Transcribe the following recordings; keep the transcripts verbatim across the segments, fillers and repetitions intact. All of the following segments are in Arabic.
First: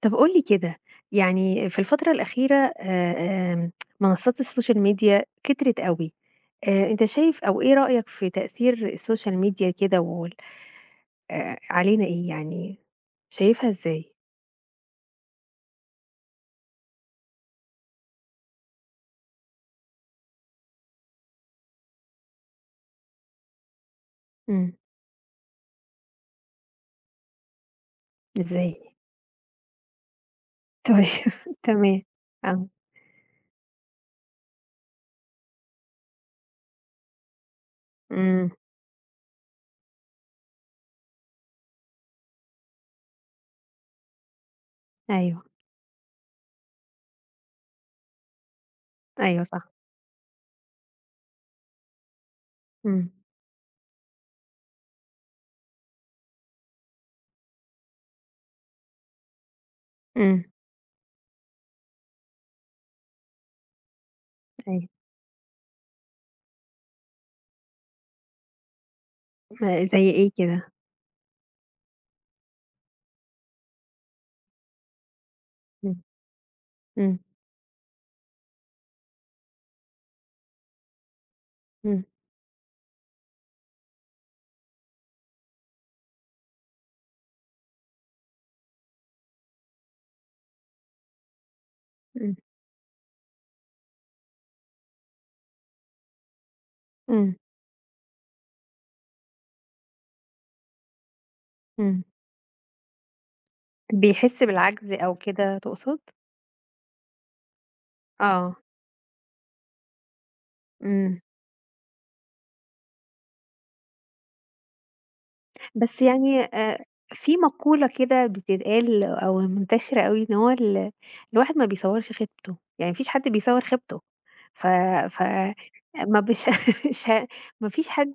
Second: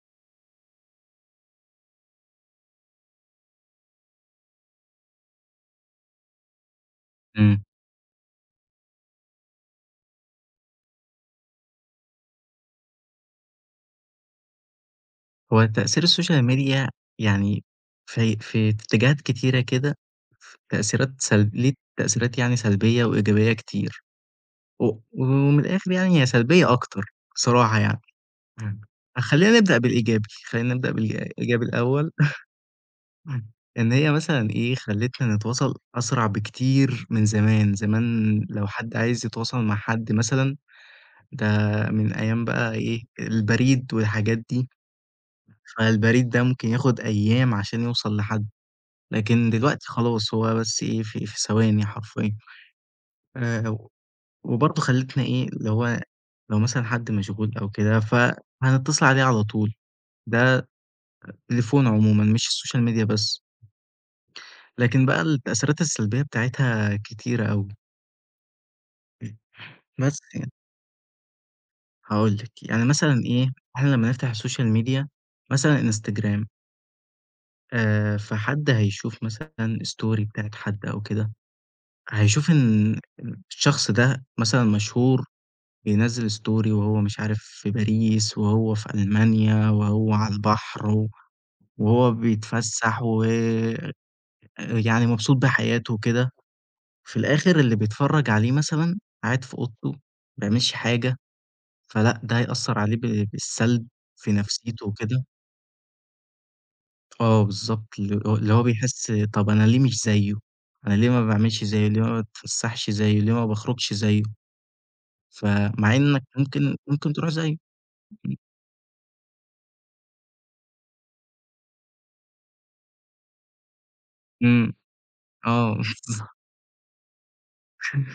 طب قُل لي كده، يعني في الفترة الأخيرة آآ آمم منصات السوشيال ميديا كترت أوي. آآ أنت شايف أو إمم. إيه رأيك في تأثير السوشيال ميديا كده وال آآ علينا إيه، يعني شايفها إزاي؟ هو تأثير السوشيال ميديا يعني في في اتجاهات كتيرة كده، ف تأثيرات سلب ليه تأثيرات يعني سلبية وإيجابية كتير، إمم. و ومن الآخر يعني هي سلبية أكتر بصراحة يعني. إمم. إزاي؟ خلّينا نبدأ بالإيجابي، خلّينا نبدأ طيب، بالإيجابي تمام. الأول، آه. إن هي مثلًا إيه، خلّتنا نتواصل أسرع بكتير من زمان، زمان إمم. لو حد عايز يتواصل مع حد مثلًا، ده من أيام بقى إيه، البريد والحاجات دي. أيوه. فالبريد ده ممكن ياخد أيام عشان يوصل لحد، أيوه، لكن صح. دلوقتي خلاص هو بس إيه في في ثواني حرفيًا، إمم. آآ، وبرضه خلّتنا إيه اللي هو لو مثلًا حد مشغول أو كده فهنتصل عليه على طول، إمم. ده التليفون عمومًا مش السوشيال ميديا بس، أيوه. لكن بقى التأثيرات السلبية بتاعتها كتيرة أوي، ما زي بس إيه يعني كده؟ هاقول لِك يعني مثلًا إيه إحنا لمّا نفتح السوشيال ميديا مثلًا إمم. إنستجرام، إمم. آآ، فحد هيشوف مثلًا story بتاعة حد أو كده، إمم. هيشوف إن الشخص ده مثلًا مشهور بينزّل ستوري وهو مش عارف في باريس وهو في ألمانيا وهو على البحر و وهو إمم. بيتفسّح و يعني مبسوط بحياته وكده، في إمم. الآخر اللي بيتفرّج عليه مثلًا قاعد في أوضته ما بيعملش حاجة، إمم. فلأ ده هيأثّر عليه ب بالسلب في بيحس نفسيته بالعجز أو وكده. كده تقصد؟ آه بالضبط، اللي هو اللي آه. هو بيحس طَب أنا ليه مش زيّه؟ أنا ليه إمم. ما باعملش زيّه؟ ليه ما باتفسّحش زيّه؟ ليه ما باخرجش زيّه؟ فمع بس إنك يعني ممكن آآ ممكن تروح في زيه. مقولة كده إمم، بتتقال أو منتشرة أوي، إن هو ال الواحد ما بيصوّرش خيبته، يعني ما فيش حد بيصوّر خيبته. ف إمم، ف آه ما بالضبط. بش ش ما فيش حد.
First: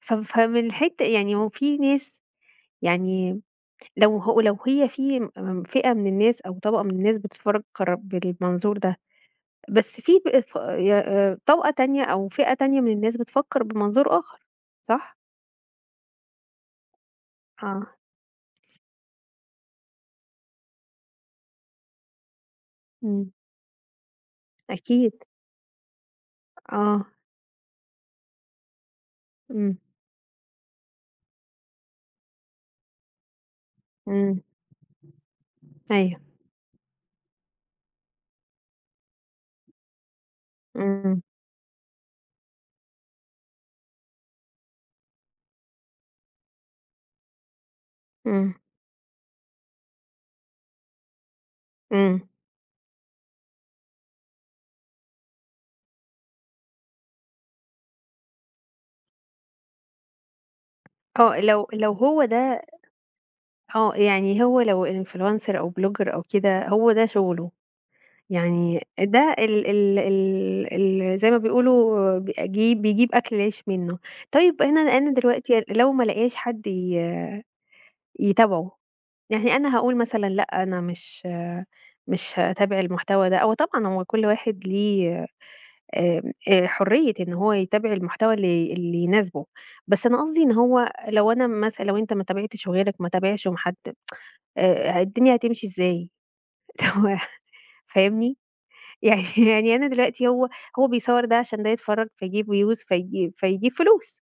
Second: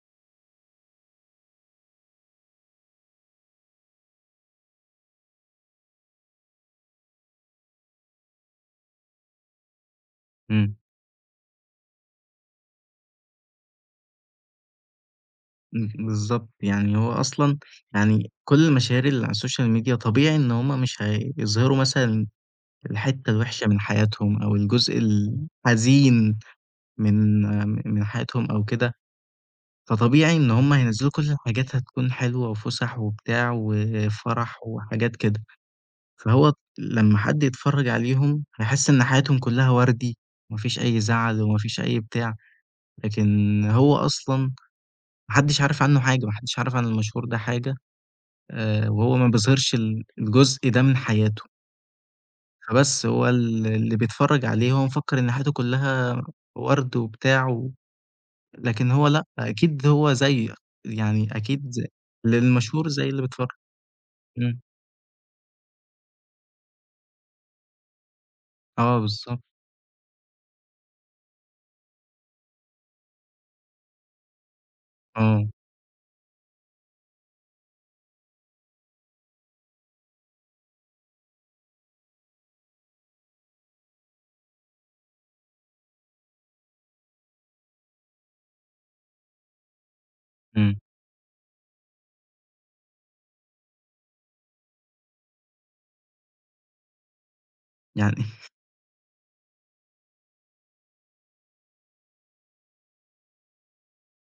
ف فمن الحتة يعني هو في ناس، يعني لو هو لو هي في م فئة من الناس أو طبقة من الناس بتتفرّج قر بالمنظور ده، بس في ب ف إمم، ي آآ طبقة تانية أو فئة تانية من الناس بتفكّر بمنظور آخر، صح؟ إمم، بالضبط. يعني هو أصلًا آه. يعني كل المشاهير اللي على السوشيال ميديا طبيعي إن هم مش هيظهروا مثلًا الحتّة إمم. الوحشة من حياتهم أو الجزء أكيد. الحزين آه. من من حياتهم أو كده، إمم. فطبيعي إن هم هينزّلوا كل الحاجات هتكون حلوة وفُسح وبتاع إمم. وفرح وحاجات كده. أيوه. فهو لمّا حد يتفرّج عليهم هيحس إن حياتهم كلّها وردي، وما فيش أي إمم. زعل وما فيش أي بتاع، لكن هو أصلًا ما حدّش عارف عنّه حاجة، ما حدّش عارف عن المشهور ده حاجة، إمم. آآ، وهو ما بيظهرش ال الجزء ده من حياته، إمم. فبس هو ال اللي بيتفرّج عليه هو مفكّر إن حياته كلّها ورد وبتاع و لكن هو لأ، أكيد هو زيّك، يعني آه، لو أكيد ز لو هو اللي ده. المشهور زي اللي بيتفرّج، آه، يعني إمم، هو لو influencer أو blogger أو كده، هو ده شغله، يعني آه ده بالضبط، ال ال ال ال زي ما بيقولوا بيجيب بيجيب أكل العيش منه. طيب أنا أنا آه، دلوقتي لو ما لاقياش حد ي يتابعه، يعني أنا هاقول مثلًا لأ، أنا مش مش هاتابع المحتوى ده، أو طبعًا هو كل واحد ليه آمم، آآ، حرية إن هو يتابع المحتوى اللي اللي يناسبه. بس أنا قصدي إن إمم، هو لو أنا مثلًا، لو أنت ما تابعتش وغيرك ما تابعش وما حد آآ، الدنيا هتمشي إزاي؟ هو يعني فاهمني؟ يعني يعني أنا دلوقتي هو هو بيصوّر ده عشان ده يتفرج، فيجيب views فيجي فيجيب فلوس،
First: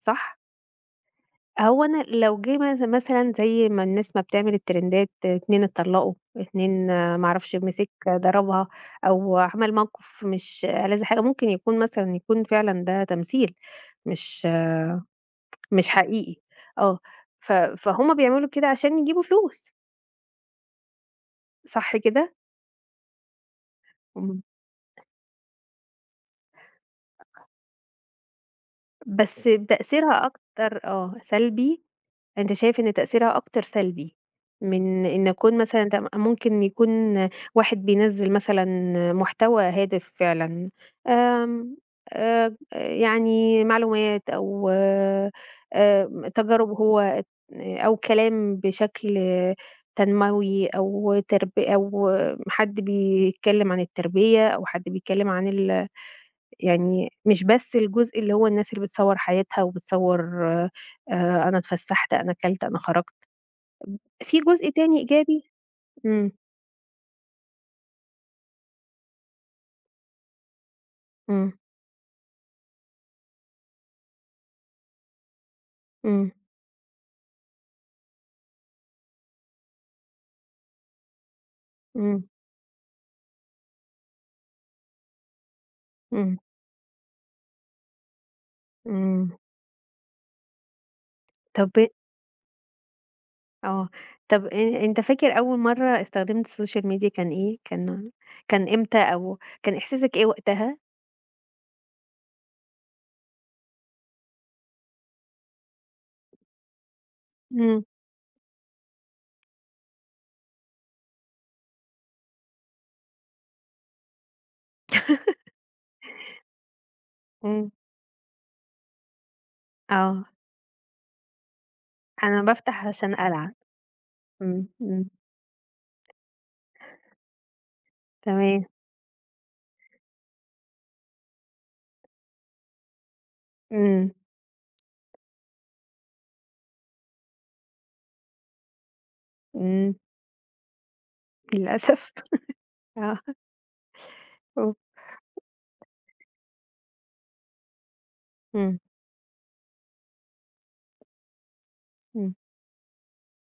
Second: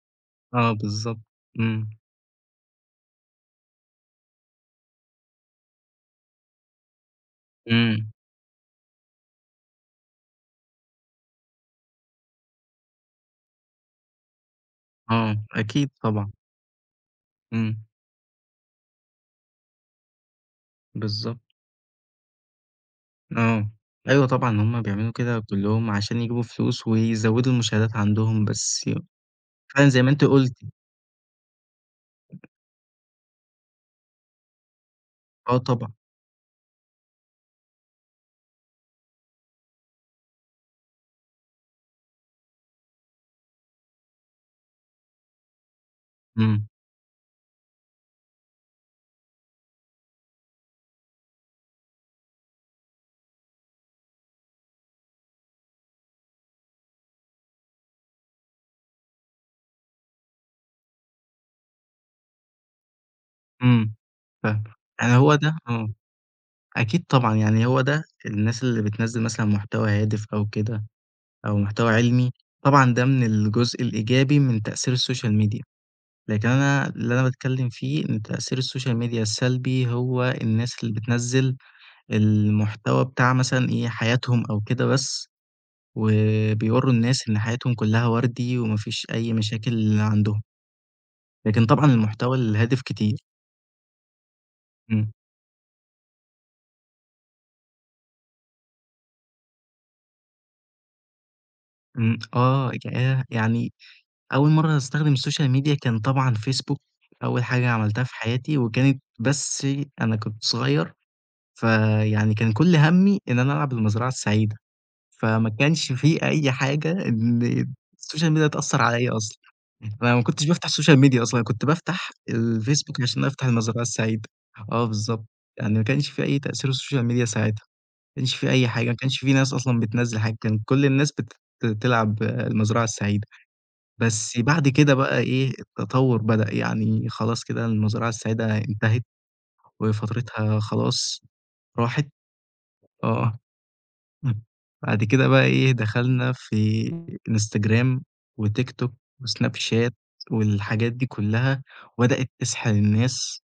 صح؟ آه بالضبط، هو إمم، أنا لو جه مس مثلًا، زي ما الناس ما بتعمل الترندات، اتنين اتطلّقوا، اتنين ما أعرفش، مسك إمم. ضربها، أو عمل موقف مش ألذ حاجة، ممكن يكون مثلًا يكون فعلًا ده تمثيل، مش آه، مش أكيد طبعًا، حقيقي. آه. ف إمم، فهُم بيعملوا كده عشان يجيبوا فلوس، بالضبط، صح كده؟ آه، أيوه إمم. طبعًا هُم بيعملوا كده كلّهم عشان يجيبوا فلوس ويزوّدوا المشاهدات عندهم، بس بس فعلًا زي ما أنتِ تأثيرها قُلتِ، أكتر آه، سلبي. أنت شايف إن تأثيرها أكتر سلبي، من إن أكون آه مثلًا طبعًا، ده م ممكن يكون واحد بينزّل مثلًا محتوى هادف فعلًا، آمم، آآ، يعني معلومات أو آآ، إمم، تجارب هو ات أو كلام بشكل تنموي أو ترب أو حد بيتكلم عن التربية أو حد بيتكلم عن ال يعني مش بس الجزء اللي هو الناس اللي بتصوّر حياتها وبتصوّر آآ أنا اتفسّحت، أنا كلت، أنا خرجت. إمم، في فاهمِك، جزء تاني يعني هو إيجابي. ده آه، إمم. أكيد طبعًا، يعني هو ده الناس اللي بتنزّل مثلًا محتوى هادف أو كده إمم. أو محتوى علمي، طبعًا ده من الجزء الإيجابي من تأثير السوشيال ميديا، إمم. لكن أنا اللي أنا باتكلّم فيه إن تأثير السوشيال ميديا السلبي هو الناس اللي بتنزّل إمم. المحتوى بتاع مثلًا إيه، حياتهم أو كده بس، إمم. وبيورّوا الناس إن حياتهم كلّها وردي وما فيش إمم. أي مشاكل عندهم، لكن طب طبعًا إيه- المحتوى الهادف كتير. آه. طب أ أنت إمم، فاكر أول مرّة استخدمت السوشيال ميديا كان إيه؟ كان كان إمتى، أو كان إحساسك إيه وقتها؟ إمم، آه، ياه! يعني أول مرّة أستخدم السوشيال ميديا كان طبعًا فيسبوك، أول حاجة إمم. عملتها في حياتي وكانت بس أنا كنت صغير، فيعني كان كل هَمّي إن أنا ألعب المزرعة السعيدة. فما كانش في أي حاجة إن إمم. السوشيال ميديا تأثّر عليّا أصلًا، أنا ما آه. كنتش بافتح السوشيال ميديا أصلًا، أنا كنت بافتح أنا بافتح الفيسبوك عشان عشان أفتح ألعب. المزرعة السعيدة، إمم. آه إمم. بالضبط، يعني ما كانش في أي تأثير السوشيال ميديا ساعتها، ما كانش في تمام. أي حاجة، ما كانش في ناس أصلًا بتنزّل حاجة، كان كل الناس بت تلعب المزرعة السعيدة، إمم. بس بعد كده بقى إيه التطور بدأ، يعني خلاص كده المزرعة السعيدة انتهت إمم. وفترتها خلاص راحت، للأسف. آه. آه. إمم. أوف. بعد كده بقى إيه، دخلنا في إنستجرام وتيك إمم. توك وسناب شات والحاجات دي كلّها، وبدأت إمم. تسحل الناس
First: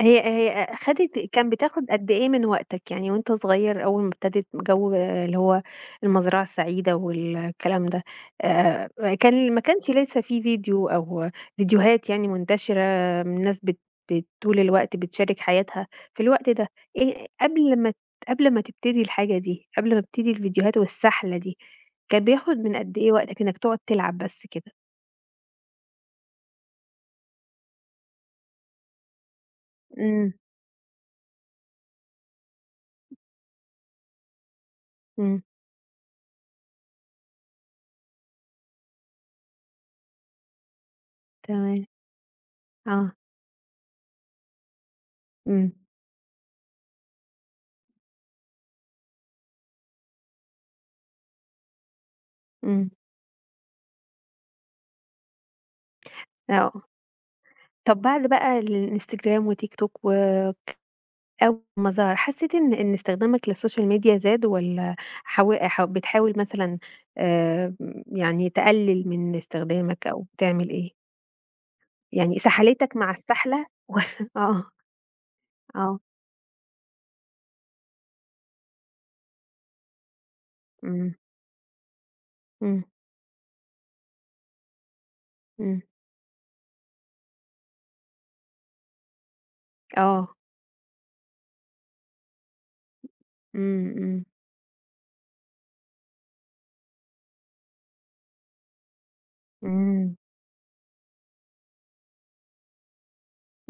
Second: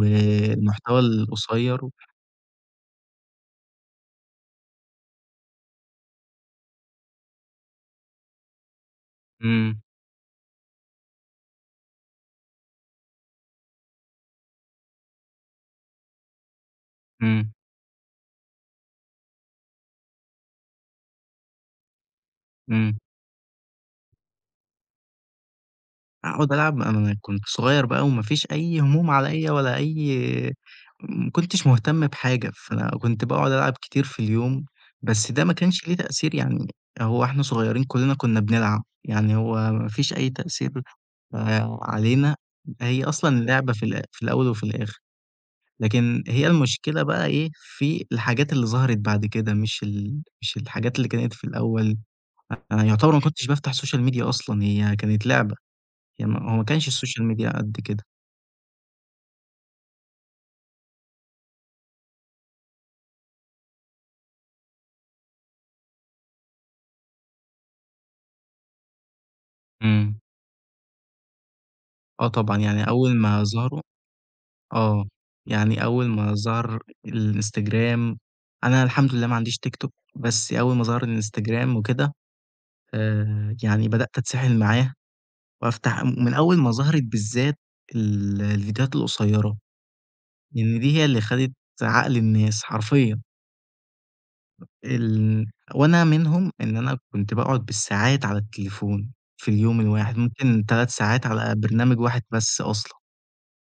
هي هي خدت كان القصيّر. بتاخد قد إيه من وقتك، يعني وأنت صغير أول ما ابتدِت جو اللي هو المزرعة السعيدة والكلام ده، آآ كان ما إمم، كانش لسه في فيديو أو فيديوهات يعني منتشرة من ناس بت بت طول الوقت بتشارك حياتها، في الوقت ده إيه، إمم، قبل ما ت قبل ما تبتدي الحاجة دي، قبل ما تبتدي الفيديوهات والسحلة دي، كان بياخد من إمم. قد إيه وقتك إنك تقعد تلعب بس كده؟ أقعد ألعب، أنا أنا كنت صغيّر بقى وما فيش أي هموم عليّا ولا إمم. أي، ما كنتش مهتم بحاجة، فأنا كنت باقعد ألعب كتير في اليوم، بس إمم. ده ما كانش ليه تأثير يعني، هو إحنا صغيرين كلنا كنا بنلعب، يعني هو ما فيش أي تأثير آآ تمام. علينا، هي آه. أصلًا لعبة في الأ في الأول وفي الآخر، إمم. لكن هي المشكلة بقى إيه، في الحاجات اللي ظهرت بعد كده مش ال مش الحاجات اللي كانت في الأول، أنا إمم. يعتبر ما كنتش بافتح السوشيال ميديا أصلًا، هي كانت لعبة، يعني ما- هو ما آه. كانش السوشيال ميديا قد طب كده. بعد بقى الإنستجرام وتيك توك، و أول ما ظهر، حسّيت إن إن استخدامك للسوشيال ميديا زاد، والّا حاو حاو بتحاول مثلًا آآ يعني تقلل من استخدامك إمم. أو تعمل إيه؟ آه يعني طبعًا، يعني سحلتك مع أول ما السحلة ظهروا، و آه. آه، يعني آه. أول ما ظهر الإنستجرام، أنا الحمد لله ما عنديش تيك توك، بس أول ما ظهر إمم. الإنستجرام وكده، إمم. آآ، يعني بدأت أتسحل معاه إمم. وأفتح من أول ما ظهرت بالذات ال الفيديوهات القصيرة، آه. لإن دي هي اللي خدت عقل الناس حرفيًا، إمم. إمم. ال وأنا منهم إن أنا كنت باقعد بالساعات على التليفون في اليوم إمم. الواحد، ممكن 3 ساعات على برنامج واحد بس أصلًا،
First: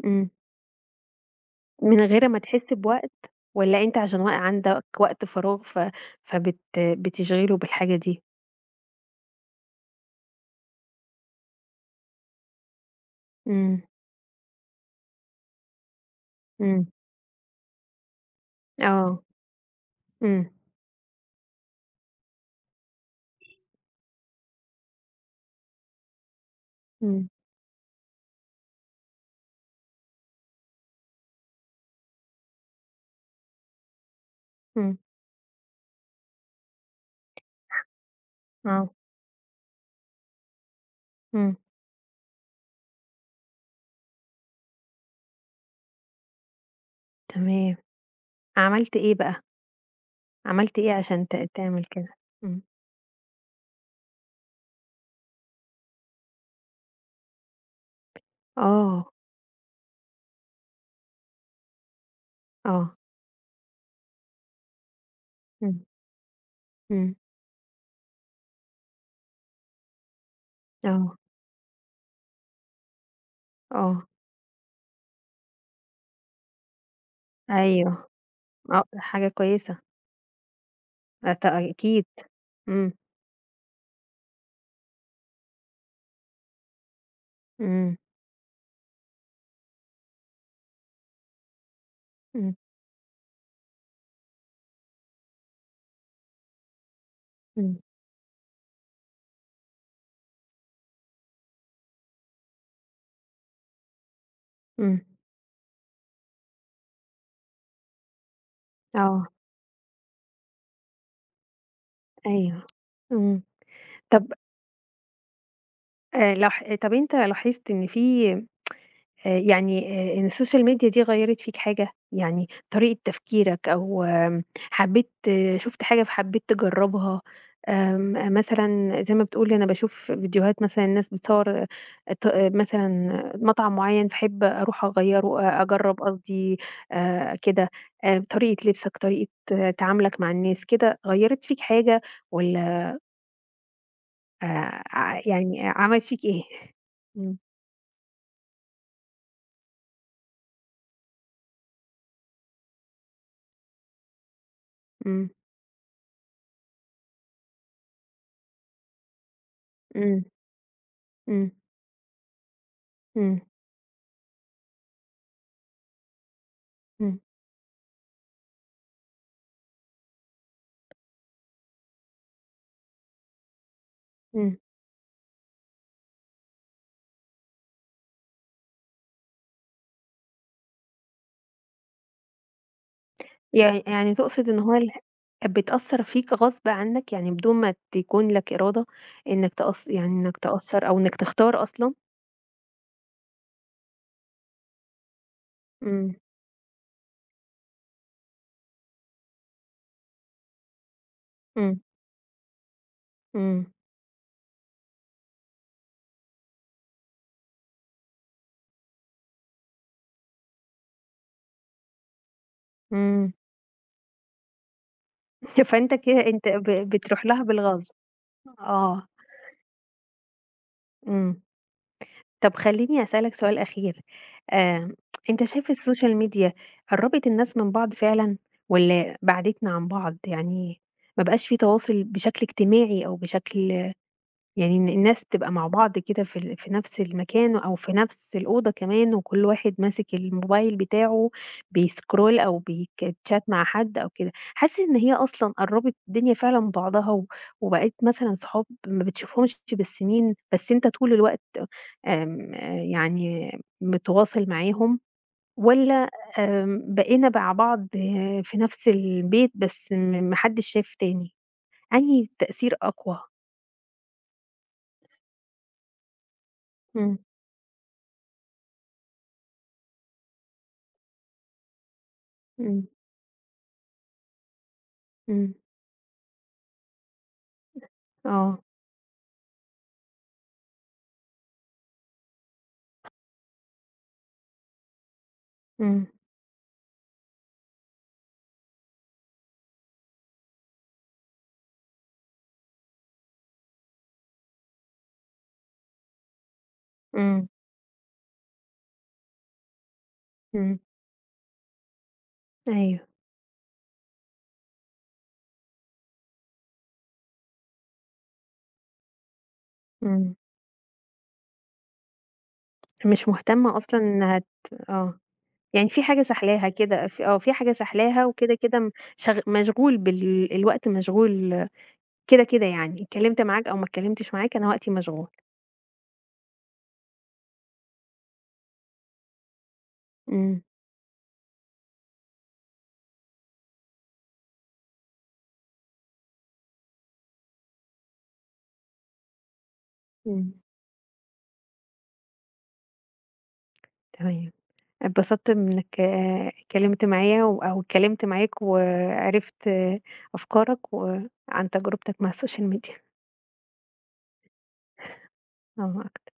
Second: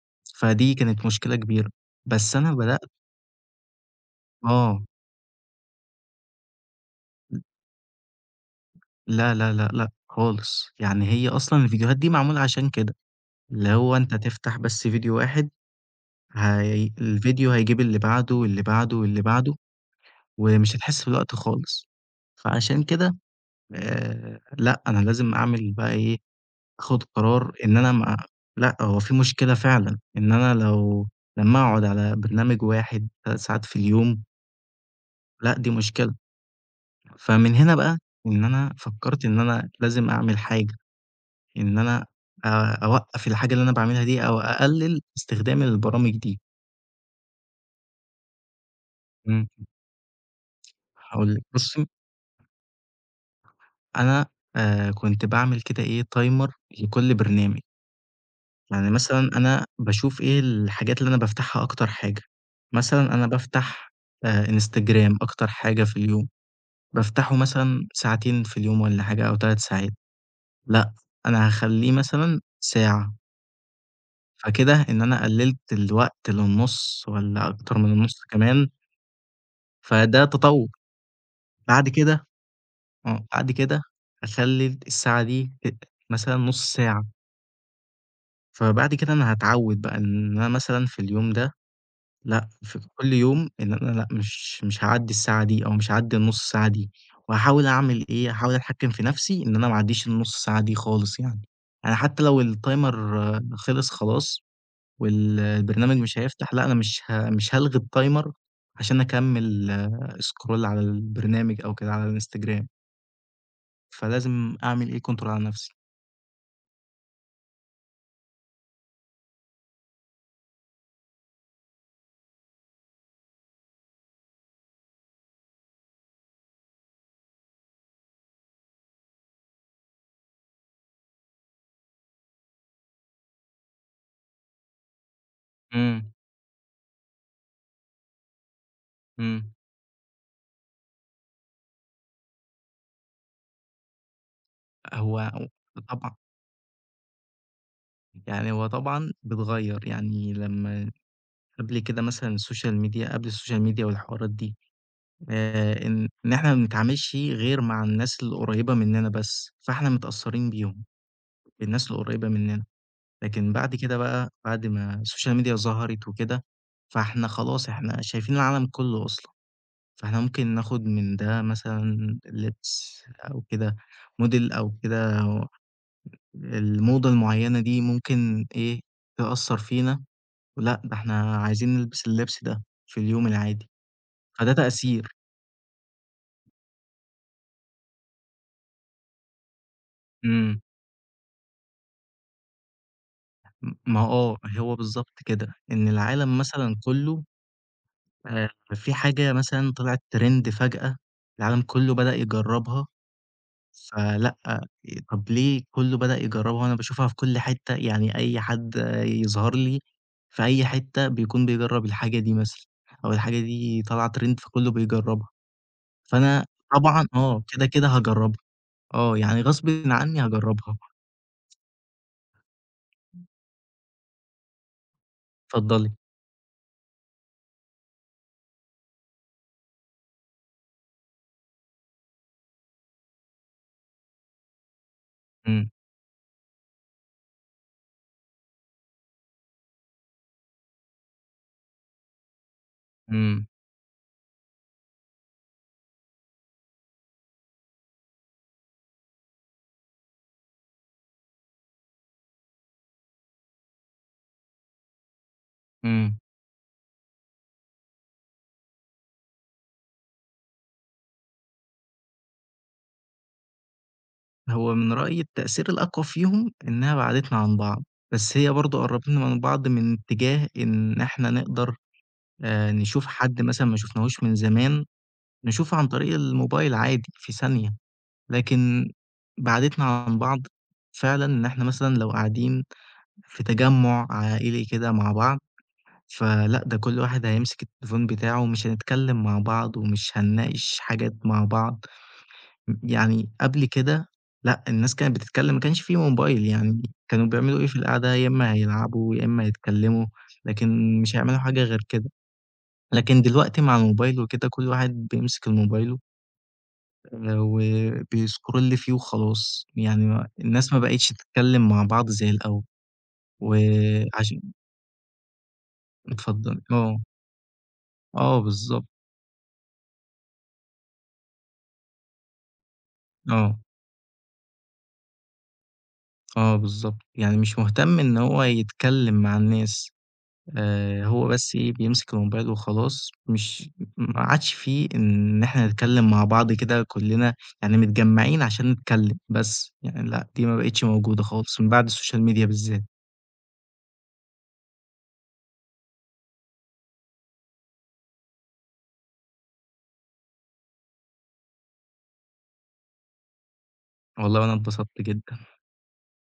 إمم. فدي كانت مشكلة كبيرة، من غير بس ما أنا تحس بدأت بوقت، والّا أنت عشان وق آه. عندك وقت فراغ ف فبت بتشغله بالحاجة دي؟ لا، لا، لأ، لأ خالص، يعني هي أصلًا الفيديوهات دي معمولة عشان كده، اللي إمم. هو أنت تفتح بس فيديو واحد، هي إمم. الفيديو هيجيب اللي بعده واللي بعده واللي آه. بعده، إمم. ومش هتحس بالوقت خالص، فعشان كده آآ، لأ أنا لازم أعمل بقى إيه، آخد إمم. قرار إن أنا ما لأ هو في مشكلة فعلًا، إن أنا لو لمّا أقعد على برنامج واحد 3 ساعات في اليوم، إمم. لأ دي مشكلة، فمن هنا بقى إن أنا آه. فكرت إن أنا لازم أعمل حاجة. إمم. إن أنا آآ أوقّف الحاجة اللي أنا باعملها دي أو أقلِّل استخدامي للبرامج دي. تمام. عملت إيه بقى، إمم. عملت إيه عشان هاقول ت لِك تعمل بُصّي، كده؟ إمم. أنا آآ كنت باعمل كده إيه timer لكل برنامج. يعني آه. مثلًا أنا باشوف إيه الحاجات اللي أنا بافتحها أكتر حاجة. آه. مثلًا أنا بافتح آآ Instagram أكتر إمم. حاجة في اليوم، إمم. بافتحه مثلًا ساعتين في اليوم والّا حاجة أو 3 ساعات، لأ، آه. أنا هاخلّيه مثلًا ساعة. آه. فكده إن أنا قلِّلت الوقت للنُص والّا أكتر من أيوه. النُص كمان، آه، حاجة كويسة. فده تطوّر. أت بعد أكيد. كده إمم. آه. بعد كده أخلّي الساعة دي ت مثلًا نُص ساعة، إمم. فبعد كده أنا هاتعوّد بقى إن أنا مثلًا في اليوم ده لأ، إمم. في كل يوم إن أنا لأ، مش مش هاعدّي الساعة دي أو مش هاعدّي النُص ساعة دي، وهاحاول إمم. أعمل إيه، هاحاول أتحكّم في نَفْسي إن أنا ما اعدّيش النُص ساعة دي خالص يعني، أنا حتى لو الtimer خلص خلاص إمم. وال البرنامج مش هيفتح، لأ، أنا مش ه مش هالغي الtimer عشان آه. أكمّل scroll على البرنامج أو كده على أيوه. الإنستجرام. إمم. طب فلازم أعمل إيه control على نفسي. آآ لاح طَب أنت لاحظت إن في آآ يعني آآ إن السوشيال ميديا دي غيّرت فيك حاجة؟ يعني طريقة تفكيرك، أو آمم حبّيت آه، شُفت حاجة فحبّيت تجرّبها، آمم آه، مثلًا زي ما بتقول أنا باشوف فيديوهات مثلًا الناس بتصوّر آه، ط آه، مثلًا مطعم معيّن فاحب أروح أغيّره، أ أجرّب إمم، قصدي آآ كده. آآ طريقة لبسك، طريقة إمم. آه، تعاملك مع الناس كده، غيّرت فيك حاجة والّا آآ ع هو يعني عملت طبعًا، فيك إيه؟ إمم. يعني هو طبعًا بتغيّر، يعني لمّا قبل كده مثلًا السوشيال ميديا قبل السوشيال ميديا والحوارات دي، إمم. آآ، إن إن إحنا ما بنتعاملش غير مع الناس القريبة مننا بس، فإحنا إمم. متأثّرين بيهم، إمم. بالناس القريبة مننا، إمم. لكن بعد كده بقى بعد ما السوشيال ميديا ظهرت وكده، إمم. فإحنا خلاص إحنا شايفين العالم كُلّه أصلًا. فإحنا ممكن ناخد من ده مثلًا لبس أو كده موديل إمم. أو كده، الموضة المعيّنة دي ممكن إيه، تأثّر فينا، لأ ده إحنا عايزين نلبس اللبس ده في اليوم العادي، يعني يعني تقصد فده إن هو اله تأثير. بتأثّر فيك غصب عنّك، يعني بدون ما تكون لك إرادة إنّك تأث يعني إنّك إمم. تأثّر أو إنّك تختار أصلًا؟ م ما آه، هو بالضبط كده، إن إمم. العالم مثلًا كُلّه، آآ في حاجة مثلًا طلعت ترند فجأة، العالم إمم. كُلّه بدأ يجرّبها، إمم. فلأ، طَب ليه كُلّه بدأ يجرّبها وأنا باشوفها في كل حتّة، يعني أي حد يظهر لي في أي حتّة بيكون بيجرّب الحاجة دي مثلًا، أو إمم. الحاجة دي طالعة ترند فكُلّه بيجرّبها، فأنت كده فأنا أنت ب طبعًا بتروح آه، لها كده، كده بالغصب. هاجرّبها، آه. آه، يعني غصبٍ عنّي هاجرّبها، إمم. طب خلّيني أسألك سؤال أخير، آآ أنت شايف اتفضّلي. السوشيال ميديا قرّبت الناس من بعض فعلًا، والّا بَعدتنا عن بعض؟ يعني ما بقاش في تواصل بشكل اجتماعي أو بشكل، يعني إن الناس تبقى مع إمم، بعض كده في ال في نفس المكان أو في نفس الأوضة كمان، وكل واحد ماسك الموبايل بتاعه بيسكرول أو بيتشات إمم، مع حد أو كده، حاسس إن هي أصلًا قرّبت الدنيا فعلًا من بعضها، و وبقيت مثلًا صحاب ما بتشوفهمش بالسنين، بس أنت طول الوقت آمم، يعني متواصل معاهم، والّا إمم. آمم، بقينا مع بعض آه، في نفس البيت، بس م ما حدش شايف تاني، أنهي التأثير أقوى؟ هو من رأيي التأثير الأقوى فيهم إنها إمم. بَعَدِتنا عن بعض، بس هي برضه قرّبتنا من بعض من اتجاه إن إحنا نقدر، آآ، إمم. نشوف حد مثلًا ما شُفناهوش من زمان، إمم. نشوف عن طريق الموبايل عادي في ثانية، آه. لكن بعدتنا عن بعض فعلًا إن إحنا مثلًا لو قاعدين في تجمُّع عائلي كده مع بعض، إمم. فلأ ده كل واحد هيمسك التليفون بتاعه ومش هنتكلم مع بعض ومش هنناقش حاجات مع بعض، م يعني قبل كده لأ، الناس كانت بتتكلم ما كانش في موبايل يعني، كانوا إمم. بيعملوا إيه في القعدة يا إما هيلعبوا يا إما هيتكلموا، إمم. لكن مش هيعملوا حاجة غير كده، أيوه. لكن دلوقتي مع الموبايل وكده كل واحد بيمسك الموبايل، آآ وبيscroll فيه وخلاص، يعني ما إمم. الناس ما بقِتش تتكلّم مع بعض زي الأول، مش مهتمة أصلًا إنها وعشان ت آه، يعني في حاجة اتفضّلي، ساحلاها آه، كده، ف آه، في حاجة ساحلاها آه وكده، كده بالضبط، م شغ مشغول بال الوقت مشغول كده، كده يعني، اتكلمت آه، معاك أو ما اتكلمتش معاك، أنا وقتي مشغول. آه بالضبط، يعني مش مهتم إن هو يتكلّم مع الناس، إمم. آآ هو بس إيه بيمسك الموبايل وخلاص، مش ما عادش في إن إحنا نتكلّم مع بعض كده كلّنا يعني متجمّعين عشان نتكلّم بس، يعني لأ، دي إمم. ما بقِتش موجودة خالص من بعد السوشيال ميديا بالذات، تمام. اتبسطت إنك آه، اتكلمت معايا، و أو اتكلمت معاك وعرفت آه، أفكارك وعن تجربتك مع السوشيال ميديا. والله وأنا اتبسطت جدًا. الله أكبر.